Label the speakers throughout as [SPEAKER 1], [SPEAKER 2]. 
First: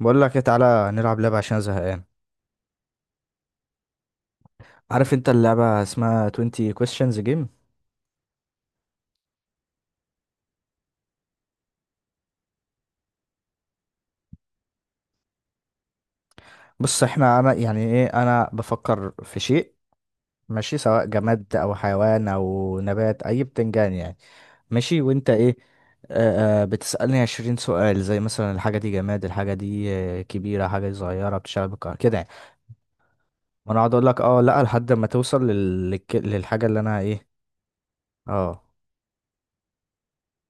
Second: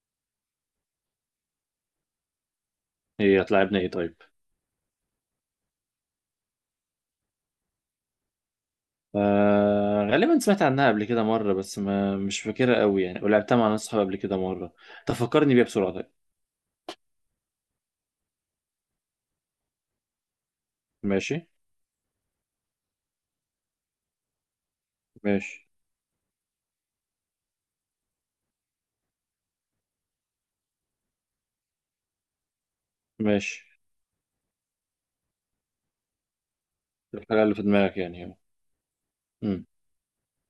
[SPEAKER 1] بقول لك إيه، تعالى نلعب لعبة عشان زهقان.
[SPEAKER 2] هي هتلاعبنا ايه طيب؟
[SPEAKER 1] عارف انت اللعبة اسمها 20 questions game.
[SPEAKER 2] آه غالبا سمعت عنها قبل كده مرة، بس ما مش فاكرها قوي يعني، ولعبتها مع ناس صحابي قبل كده مرة. تفكرني بيها بسرعة طيب.
[SPEAKER 1] بص احنا انا يعني ايه، انا بفكر في شيء ماشي، سواء
[SPEAKER 2] ماشي
[SPEAKER 1] جماد او حيوان او نبات، اي بتنجان يعني. ماشي وانت ايه.
[SPEAKER 2] ماشي
[SPEAKER 1] بتسألني 20 سؤال زي مثلا الحاجة دي جماد، الحاجة دي كبيرة، حاجة دي صغيرة، بتشتغل بالكهرباء كده يعني. وانا
[SPEAKER 2] ماشي.
[SPEAKER 1] اقعد اقول لك اه لا لحد ما توصل للحاجة اللي انا ايه.
[SPEAKER 2] الحاجة اللي في دماغك يعني اهو.
[SPEAKER 1] اه،
[SPEAKER 2] مم.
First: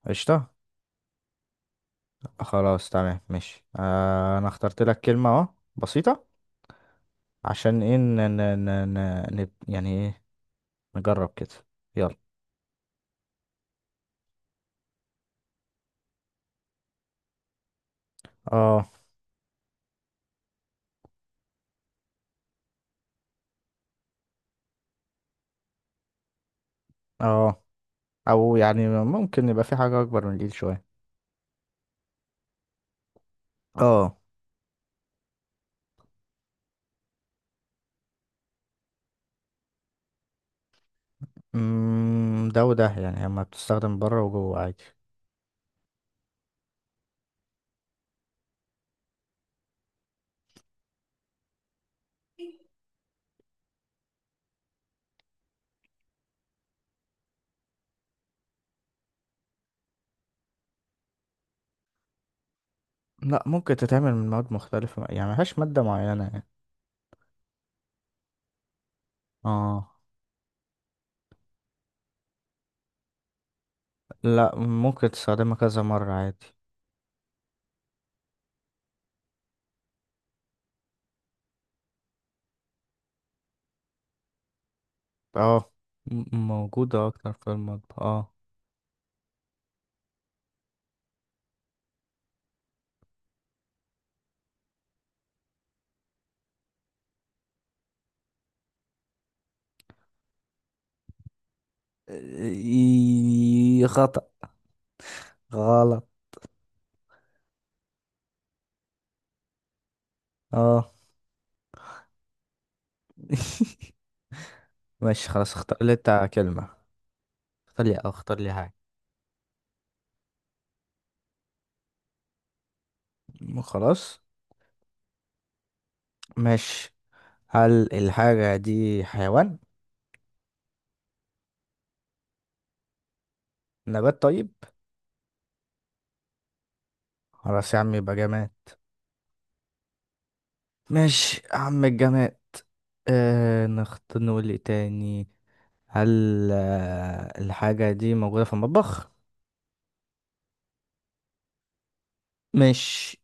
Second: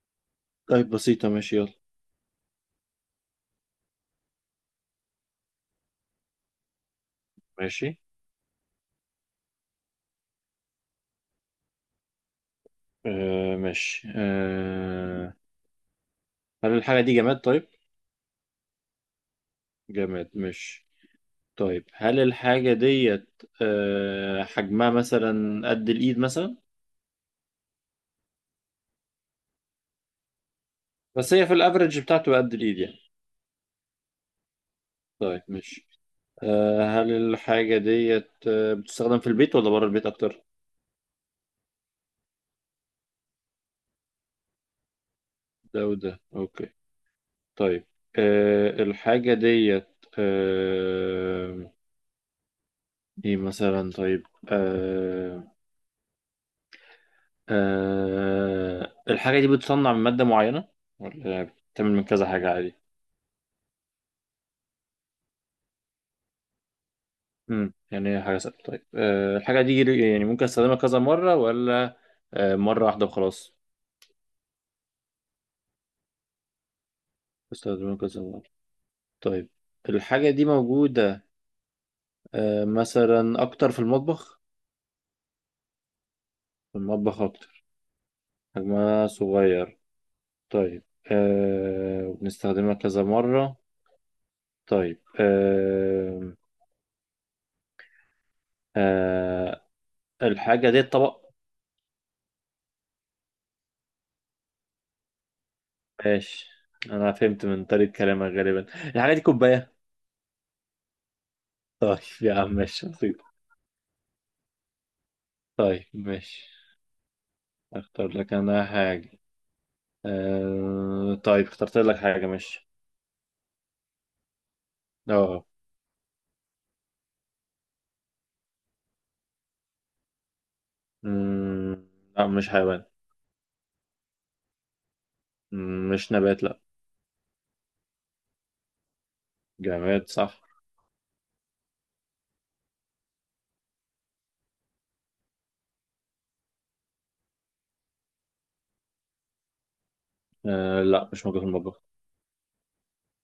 [SPEAKER 1] قشطة.
[SPEAKER 2] طيب بسيطة ماشي يلا.
[SPEAKER 1] خلاص تمام ماشي، آه انا اخترت لك كلمة اهو، بسيطة. عشان ايه
[SPEAKER 2] ماشي
[SPEAKER 1] يعني ايه، نجرب كده، يلا.
[SPEAKER 2] آه، ماشي آه. هل الحاجة دي جماد طيب؟
[SPEAKER 1] اه
[SPEAKER 2] جماد ماشي. طيب هل الحاجة ديت حجمها مثلا قد الإيد مثلا؟
[SPEAKER 1] اه او يعني ممكن يبقى في حاجة اكبر من الايد شوية.
[SPEAKER 2] بس هي في الأفرج بتاعته قد الإيد يعني.
[SPEAKER 1] اه،
[SPEAKER 2] طيب ماشي. آه، هل الحاجة ديت بتستخدم في البيت ولا بره البيت أكتر؟
[SPEAKER 1] ده وده يعني، اما بتستخدم بره وجوه عادي.
[SPEAKER 2] ده وده أوكي. طيب، آه، الحاجة ديت آه، إيه مثلا طيب؟ آه، الحاجة دي بتصنع من مادة معينة ولا بتتعمل من كذا حاجة عادي؟
[SPEAKER 1] لا ممكن تتعمل من مواد مختلفة يعني، ملهاش مادة معينة يعني.
[SPEAKER 2] يعني هي حاجة سهلة. طيب آه، الحاجة
[SPEAKER 1] اه،
[SPEAKER 2] دي يعني ممكن أستخدمها كذا مرة ولا مرة واحدة وخلاص؟
[SPEAKER 1] لا ممكن تستخدمها كذا مرة عادي.
[SPEAKER 2] بستخدمها كذا مرة. طيب، الحاجة دي موجودة آه، مثلا أكتر في المطبخ؟
[SPEAKER 1] اه،
[SPEAKER 2] في
[SPEAKER 1] موجودة
[SPEAKER 2] المطبخ
[SPEAKER 1] أكتر في
[SPEAKER 2] أكتر،
[SPEAKER 1] المطبخ اه.
[SPEAKER 2] حجمها صغير. طيب أه، وبنستخدمها كذا مرة. طيب أه، أه، الحاجة دي طبق؟
[SPEAKER 1] إيه، خطأ. غلط.
[SPEAKER 2] ماشي، أنا فهمت من طريقة كلامك غالبا الحاجة دي كوباية.
[SPEAKER 1] اه.
[SPEAKER 2] طيب يا عم ماشي بسيطة.
[SPEAKER 1] ماشي خلاص، اختار
[SPEAKER 2] طيب
[SPEAKER 1] لي انت
[SPEAKER 2] ماشي.
[SPEAKER 1] كلمة، اختار لي،
[SPEAKER 2] أختار لك
[SPEAKER 1] اختار لي
[SPEAKER 2] أنا
[SPEAKER 1] حاجة.
[SPEAKER 2] حاجة. أه طيب، اخترت لك حاجة ماشي.
[SPEAKER 1] خلاص
[SPEAKER 2] اه.
[SPEAKER 1] ماشي، هل الحاجة دي حيوان.
[SPEAKER 2] مم، لا مش حيوان.
[SPEAKER 1] نبات طيب.
[SPEAKER 2] مم، مش نبات لا.
[SPEAKER 1] خلاص يا عم يبقى جماد.
[SPEAKER 2] جماد صح.
[SPEAKER 1] ماشي يا عم الجماد. آه نخت نقول ايه تاني. هل آه الحاجة دي موجودة في المطبخ.
[SPEAKER 2] أه لا، مش موجود في المطبخ.
[SPEAKER 1] ماشي،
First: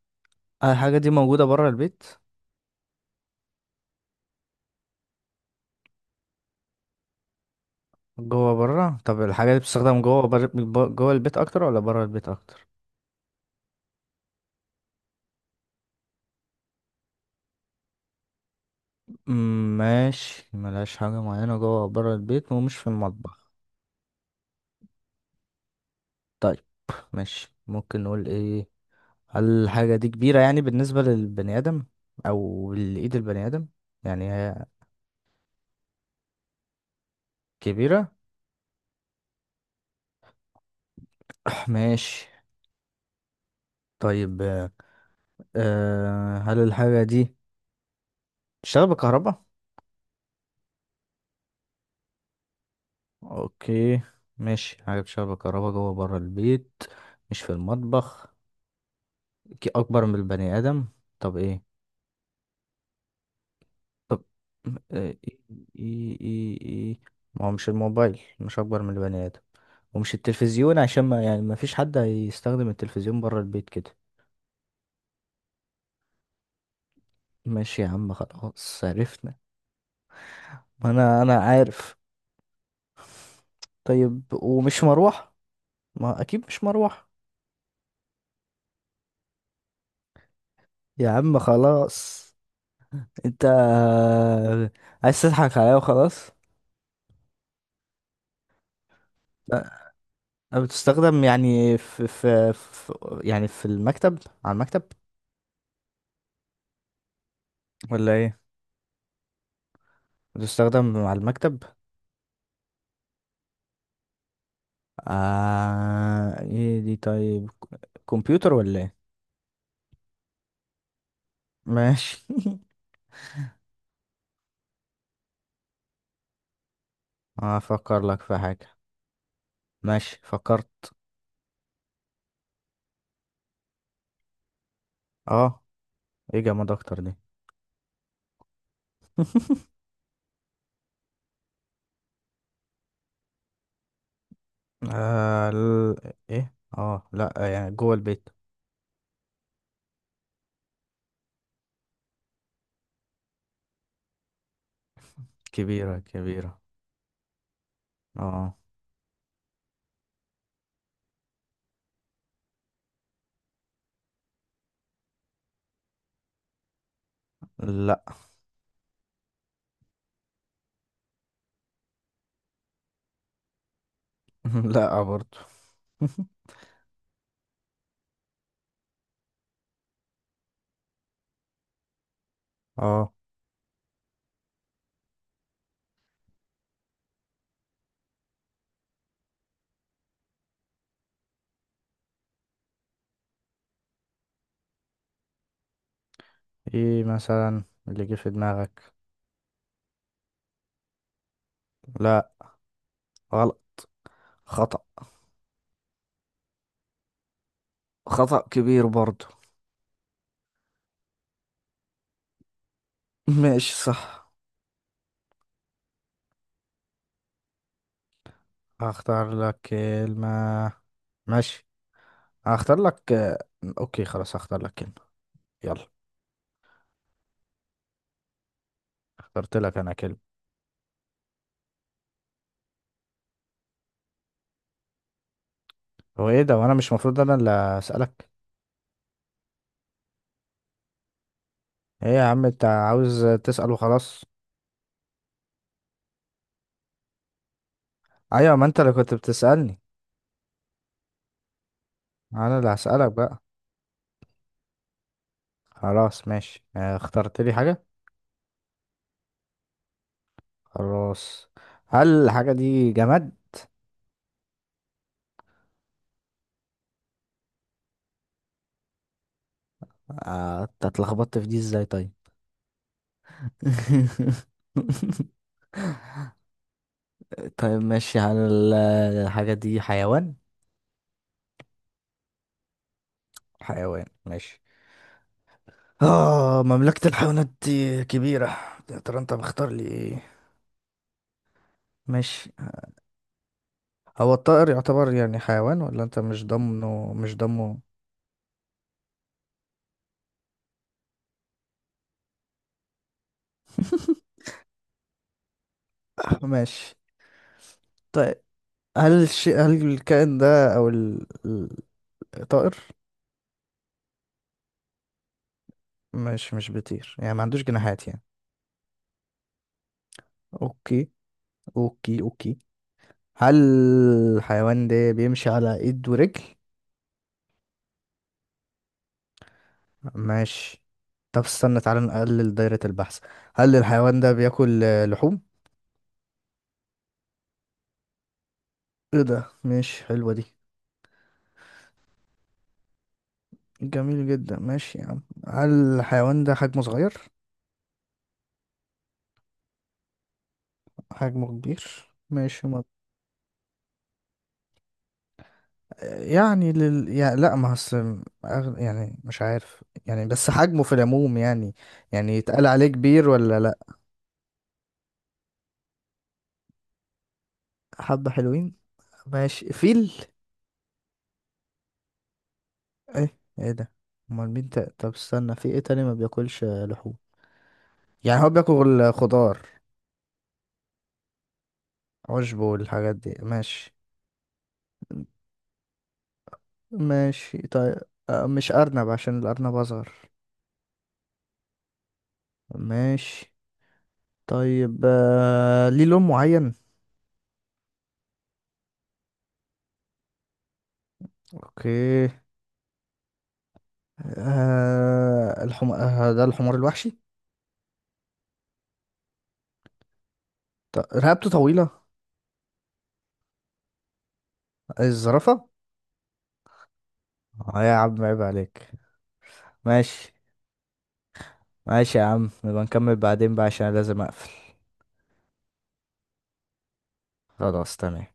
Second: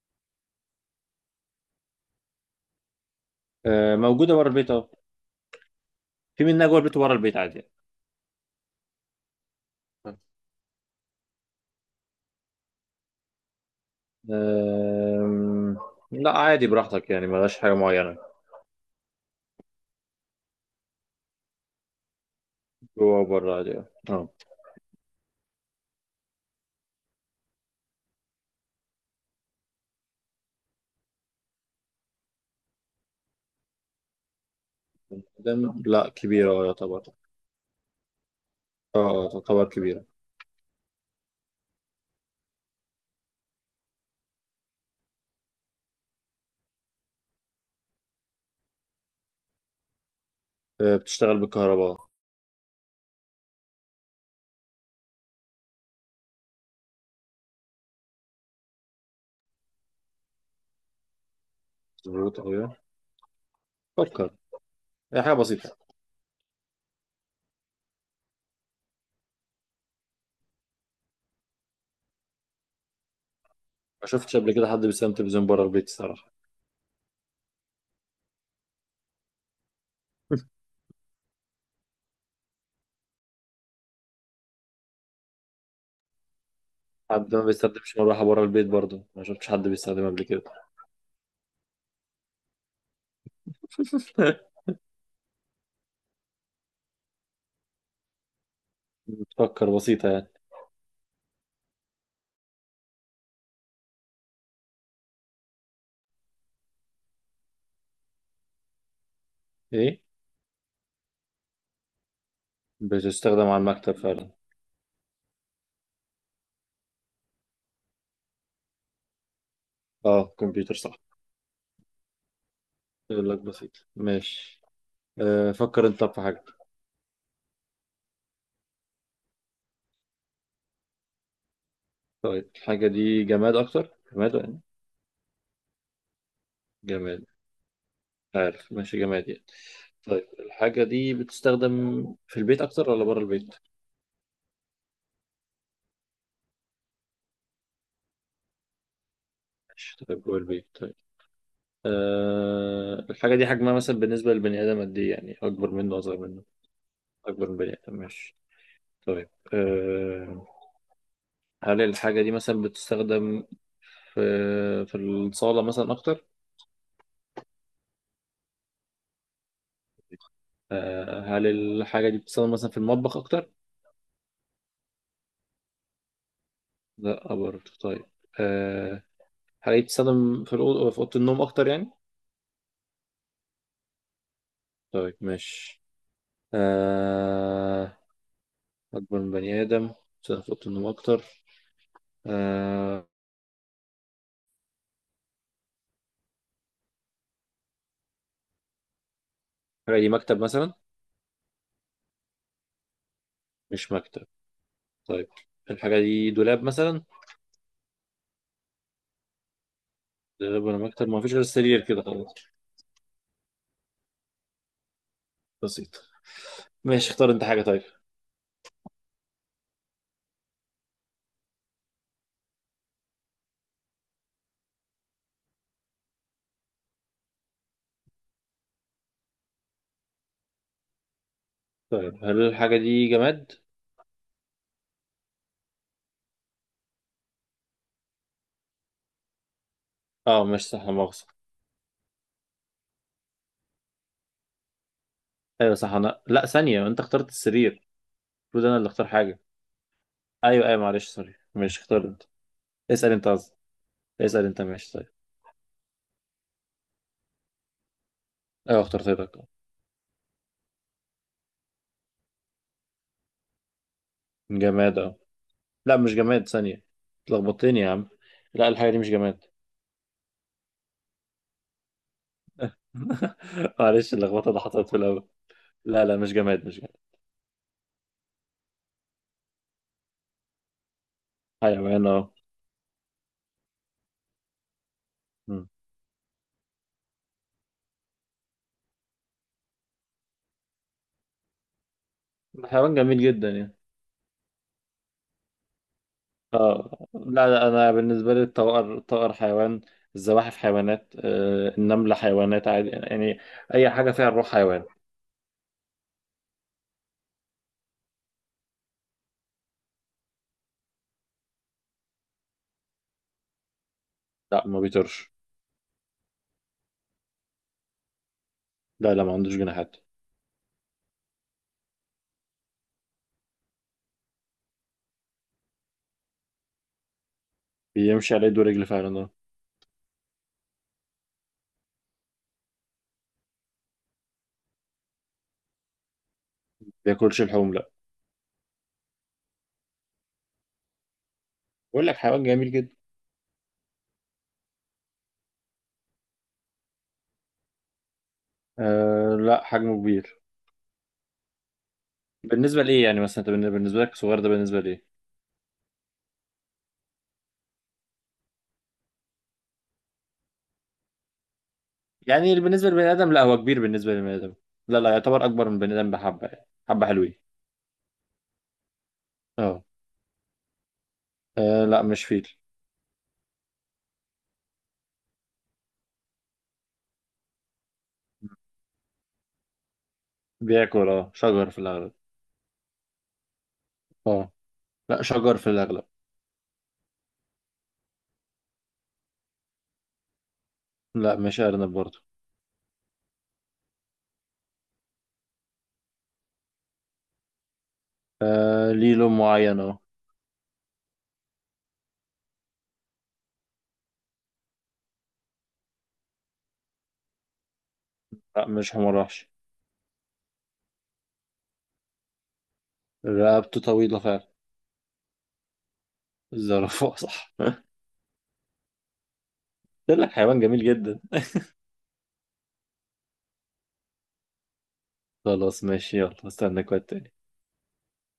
[SPEAKER 1] هل الحاجة دي موجودة برا البيت.
[SPEAKER 2] أه موجودة بره البيت أهو. في منها جوه البيت وبره البيت عادي يعني.
[SPEAKER 1] جوه برا، طب الحاجة دي بتستخدم
[SPEAKER 2] آه.
[SPEAKER 1] جوه جوه البيت أكتر ولا برا البيت أكتر.
[SPEAKER 2] أم... لا عادي براحتك يعني، ملهاش حاجة معينة.
[SPEAKER 1] مم، ماشي ملهاش حاجة معينة، جوه برا البيت ومش في
[SPEAKER 2] جوه
[SPEAKER 1] المطبخ.
[SPEAKER 2] وبره عادي يعني. اه.
[SPEAKER 1] طيب ماشي، ممكن نقول ايه، هل الحاجة دي كبيرة يعني بالنسبة للبني آدم أو لإيد البني آدم، يعني هي
[SPEAKER 2] دم لا كبيرة اه يعتبر.
[SPEAKER 1] كبيرة.
[SPEAKER 2] اه اه، تعتبر كبيرة.
[SPEAKER 1] ماشي طيب، آه هل الحاجة دي بتشتغل بالكهرباء؟
[SPEAKER 2] آه، بتشتغل بالكهرباء.
[SPEAKER 1] أوكي، ماشي حاجة بتشتغل بالكهرباء جوه برا البيت، مش في المطبخ، أكبر من البني آدم، طب إيه؟
[SPEAKER 2] مظبوط أوي يعني.
[SPEAKER 1] طب
[SPEAKER 2] فكر.
[SPEAKER 1] آه،
[SPEAKER 2] هي حاجة
[SPEAKER 1] إيه
[SPEAKER 2] بسيطة.
[SPEAKER 1] إيه إيه إيه؟ إيه. ما هو مش الموبايل مش أكبر من البني آدم، ومش التلفزيون عشان ما يعني ما فيش حد هيستخدم التلفزيون برا البيت كده.
[SPEAKER 2] ما شفتش قبل كده حد بيستخدم تلفزيون بره البيت الصراحة.
[SPEAKER 1] ماشي يا عم خلاص عرفنا. ما انا عارف. طيب ومش مروح، ما اكيد مش مروح.
[SPEAKER 2] حد ما بيستخدمش مروحة بره البيت برضه، ما شفتش حد بيستخدمها قبل كده.
[SPEAKER 1] يا عم خلاص، انت عايز تضحك عليا وخلاص.
[SPEAKER 2] بتفكر بسيطة يعني.
[SPEAKER 1] أه، بتستخدم يعني في يعني في المكتب، على المكتب، ولا ايه.
[SPEAKER 2] ايه؟
[SPEAKER 1] بتستخدم على المكتب.
[SPEAKER 2] بتستخدم على المكتب فعلا.
[SPEAKER 1] آه ايه دي طيب. كمبيوتر ولا ايه.
[SPEAKER 2] اه كمبيوتر صح.
[SPEAKER 1] ماشي.
[SPEAKER 2] يقول لك بسيط ماشي. آه، فكر انت في حاجة.
[SPEAKER 1] هفكر لك في حاجة. ماشي فكرت.
[SPEAKER 2] طيب، الحاجة دي جماد أكتر جماد يعني؟
[SPEAKER 1] اه، ايه جماد اكتر دي.
[SPEAKER 2] جماد، عارف ماشي جماد يعني. طيب، الحاجة دي بتستخدم في البيت أكتر ولا بره البيت؟
[SPEAKER 1] آه ال... ايه اه لا يعني جوه البيت.
[SPEAKER 2] ماشي طيب، جوه البيت طيب. أه، الحاجة دي حجمها مثلا بالنسبة للبني آدم قد إيه يعني، أكبر منه
[SPEAKER 1] كبيرة
[SPEAKER 2] أصغر منه؟
[SPEAKER 1] كبيرة.
[SPEAKER 2] أكبر من بني آدم ماشي.
[SPEAKER 1] اه،
[SPEAKER 2] طيب أه، هل الحاجة دي مثلا بتستخدم في في الصالة مثلا أكتر؟
[SPEAKER 1] لا.
[SPEAKER 2] أه، هل الحاجة دي بتستخدم مثلا في المطبخ أكتر؟
[SPEAKER 1] لا برضو.
[SPEAKER 2] لا برضه طيب. أه، هل هي بتستخدم في الأوضة، في أوضة النوم أكتر يعني؟
[SPEAKER 1] اه،
[SPEAKER 2] طيب ماشي. آه... أكبر من بني آدم، سقف أوضة النوم أكتر. آه...
[SPEAKER 1] ايه مثلا اللي جه في دماغك.
[SPEAKER 2] الحاجة دي مكتب مثلا؟
[SPEAKER 1] لا غلط.
[SPEAKER 2] مش مكتب
[SPEAKER 1] خطأ.
[SPEAKER 2] طيب. الحاجة دي دولاب مثلا؟
[SPEAKER 1] خطأ كبير برضو.
[SPEAKER 2] دولاب ولا مكتب، ما فيش غير السرير كده خلاص.
[SPEAKER 1] ماشي صح.
[SPEAKER 2] بسيط ماشي. اختار أنت حاجة طيب.
[SPEAKER 1] هختار لك كلمة، ماشي، هختار لك، اوكي خلاص هختار لك كلمة، يلا، اخترت لك انا كلمة.
[SPEAKER 2] طيب، هل الحاجة دي جماد؟
[SPEAKER 1] هو ايه ده، وانا مش المفروض انا اللي اسألك.
[SPEAKER 2] أه مش صح، لا مؤاخذة.
[SPEAKER 1] ايه يا عم، انت عاوز تسأل وخلاص.
[SPEAKER 2] أيوة صح، أنا لا ثانية، أنت اخترت السرير.
[SPEAKER 1] ايوه،
[SPEAKER 2] المفروض
[SPEAKER 1] ما
[SPEAKER 2] أنا
[SPEAKER 1] انت
[SPEAKER 2] اللي
[SPEAKER 1] اللي
[SPEAKER 2] أختار
[SPEAKER 1] كنت
[SPEAKER 2] حاجة.
[SPEAKER 1] بتسألني،
[SPEAKER 2] أيوة أيوة معلش سوري، ماشي اختار أنت.
[SPEAKER 1] انا اللي
[SPEAKER 2] اسأل
[SPEAKER 1] هسألك
[SPEAKER 2] أنت
[SPEAKER 1] بقى.
[SPEAKER 2] قصدي، اسأل أنت ماشي طيب.
[SPEAKER 1] خلاص ماشي، آه، اخترت لي حاجة.
[SPEAKER 2] أيوة اخترت لك.
[SPEAKER 1] خلاص. هل الحاجة دي جماد.
[SPEAKER 2] جماد؟ أه. لا مش جماد، ثانية، اتلخبطتني يا عم. لا، الحاجة دي مش جماد.
[SPEAKER 1] آه، أنت اتلخبطت في دي ازاي طيب.
[SPEAKER 2] معلش، اللخبطة اللي حصلت في الأول. لا لا، مش جماد مش جماد.
[SPEAKER 1] طيب ماشي، هل الحاجة دي حيوان.
[SPEAKER 2] حيوان اه.
[SPEAKER 1] حيوان ماشي.
[SPEAKER 2] مم.
[SPEAKER 1] اه، مملكة الحيوانات دي كبيرة، يا ترى انت مختار لي ايه. ماشي.
[SPEAKER 2] حيوان جميل جدا يعني.
[SPEAKER 1] هو الطائر يعتبر يعني حيوان، ولا انت مش
[SPEAKER 2] اه
[SPEAKER 1] ضمنه مش
[SPEAKER 2] لا لا،
[SPEAKER 1] ضمنه.
[SPEAKER 2] أنا بالنسبة لي الطائر، الطائر حيوان. الزواحف حيوانات، آه، النملة حيوانات عادي يعني. أي حاجة فيها الروح حيوان.
[SPEAKER 1] ماشي طيب، هل الشيء، هل الكائن ده او الطائر.
[SPEAKER 2] لا، ما بيطيرش.
[SPEAKER 1] مش بيطير يعني ما عندوش جناحات يعني.
[SPEAKER 2] لا لا، ما عندوش جناحات.
[SPEAKER 1] اوكي اوكي اوكي. هل الحيوان ده بيمشي على ايد ورجل.
[SPEAKER 2] بيمشي على إيده ورجل فعلا اه.
[SPEAKER 1] ماشي، طب استنى تعالى نقلل دايرة البحث. هل الحيوان ده بياكل آه، لحوم.
[SPEAKER 2] بياكلش اللحوم لا.
[SPEAKER 1] ايه ده، ماشي حلوة دي.
[SPEAKER 2] بقول لك حيوان جميل جدا.
[SPEAKER 1] جميل جدا ماشي يا عم. هل الحيوان ده حجمه صغير.
[SPEAKER 2] آه لا، حجمه كبير.
[SPEAKER 1] حجمه كبير ماشي.
[SPEAKER 2] بالنسبة
[SPEAKER 1] ما
[SPEAKER 2] لإيه يعني؟ مثلا أنت بالنسبة لك صغير ده بالنسبة لإيه؟
[SPEAKER 1] يعني يعني لا ما يعني مش عارف يعني، بس حجمه في العموم يعني، يعني
[SPEAKER 2] يعني
[SPEAKER 1] يتقال
[SPEAKER 2] بالنسبة
[SPEAKER 1] عليه
[SPEAKER 2] للبني آدم،
[SPEAKER 1] كبير
[SPEAKER 2] لا هو
[SPEAKER 1] ولا
[SPEAKER 2] كبير
[SPEAKER 1] لا.
[SPEAKER 2] بالنسبة للبني آدم. لا لا، يعتبر أكبر من البني آدم بحبة يعني، حبة حلوين.
[SPEAKER 1] حبة حلوين. ماشي
[SPEAKER 2] اه.
[SPEAKER 1] فيل.
[SPEAKER 2] آه، لا مش فيل.
[SPEAKER 1] ايه ايه ده، امال مين طب استنى، في ايه تاني ما بياكلش لحوم، يعني هو بياكل خضار
[SPEAKER 2] بياكل اه شجر في الأغلب.
[SPEAKER 1] عشب والحاجات دي ماشي.
[SPEAKER 2] اه لا، شجر في الأغلب.
[SPEAKER 1] ماشي طيب، آه، مش ارنب عشان الارنب اصغر.
[SPEAKER 2] لا مش أرنب برضه.
[SPEAKER 1] ماشي طيب، آه، ليه لون معين.
[SPEAKER 2] آه، ليه لون معين اه.
[SPEAKER 1] اوكي. آه الحم... آه ده الحمار الوحشي.
[SPEAKER 2] لا مش حمار وحش.
[SPEAKER 1] رقبته طويلة.
[SPEAKER 2] رقبته طويلة فعلا.
[SPEAKER 1] الزرافة.
[SPEAKER 2] الزرافة صح.
[SPEAKER 1] اه يا عم عيب عليك.
[SPEAKER 2] ده لك
[SPEAKER 1] ماشي.
[SPEAKER 2] حيوان جميل جدا.
[SPEAKER 1] ماشي يا عم، نبقى نكمل بعدين بقى عشان أنا لازم اقفل.
[SPEAKER 2] خلاص ماشي يلا، استنى كويس.
[SPEAKER 1] خلاص تمام.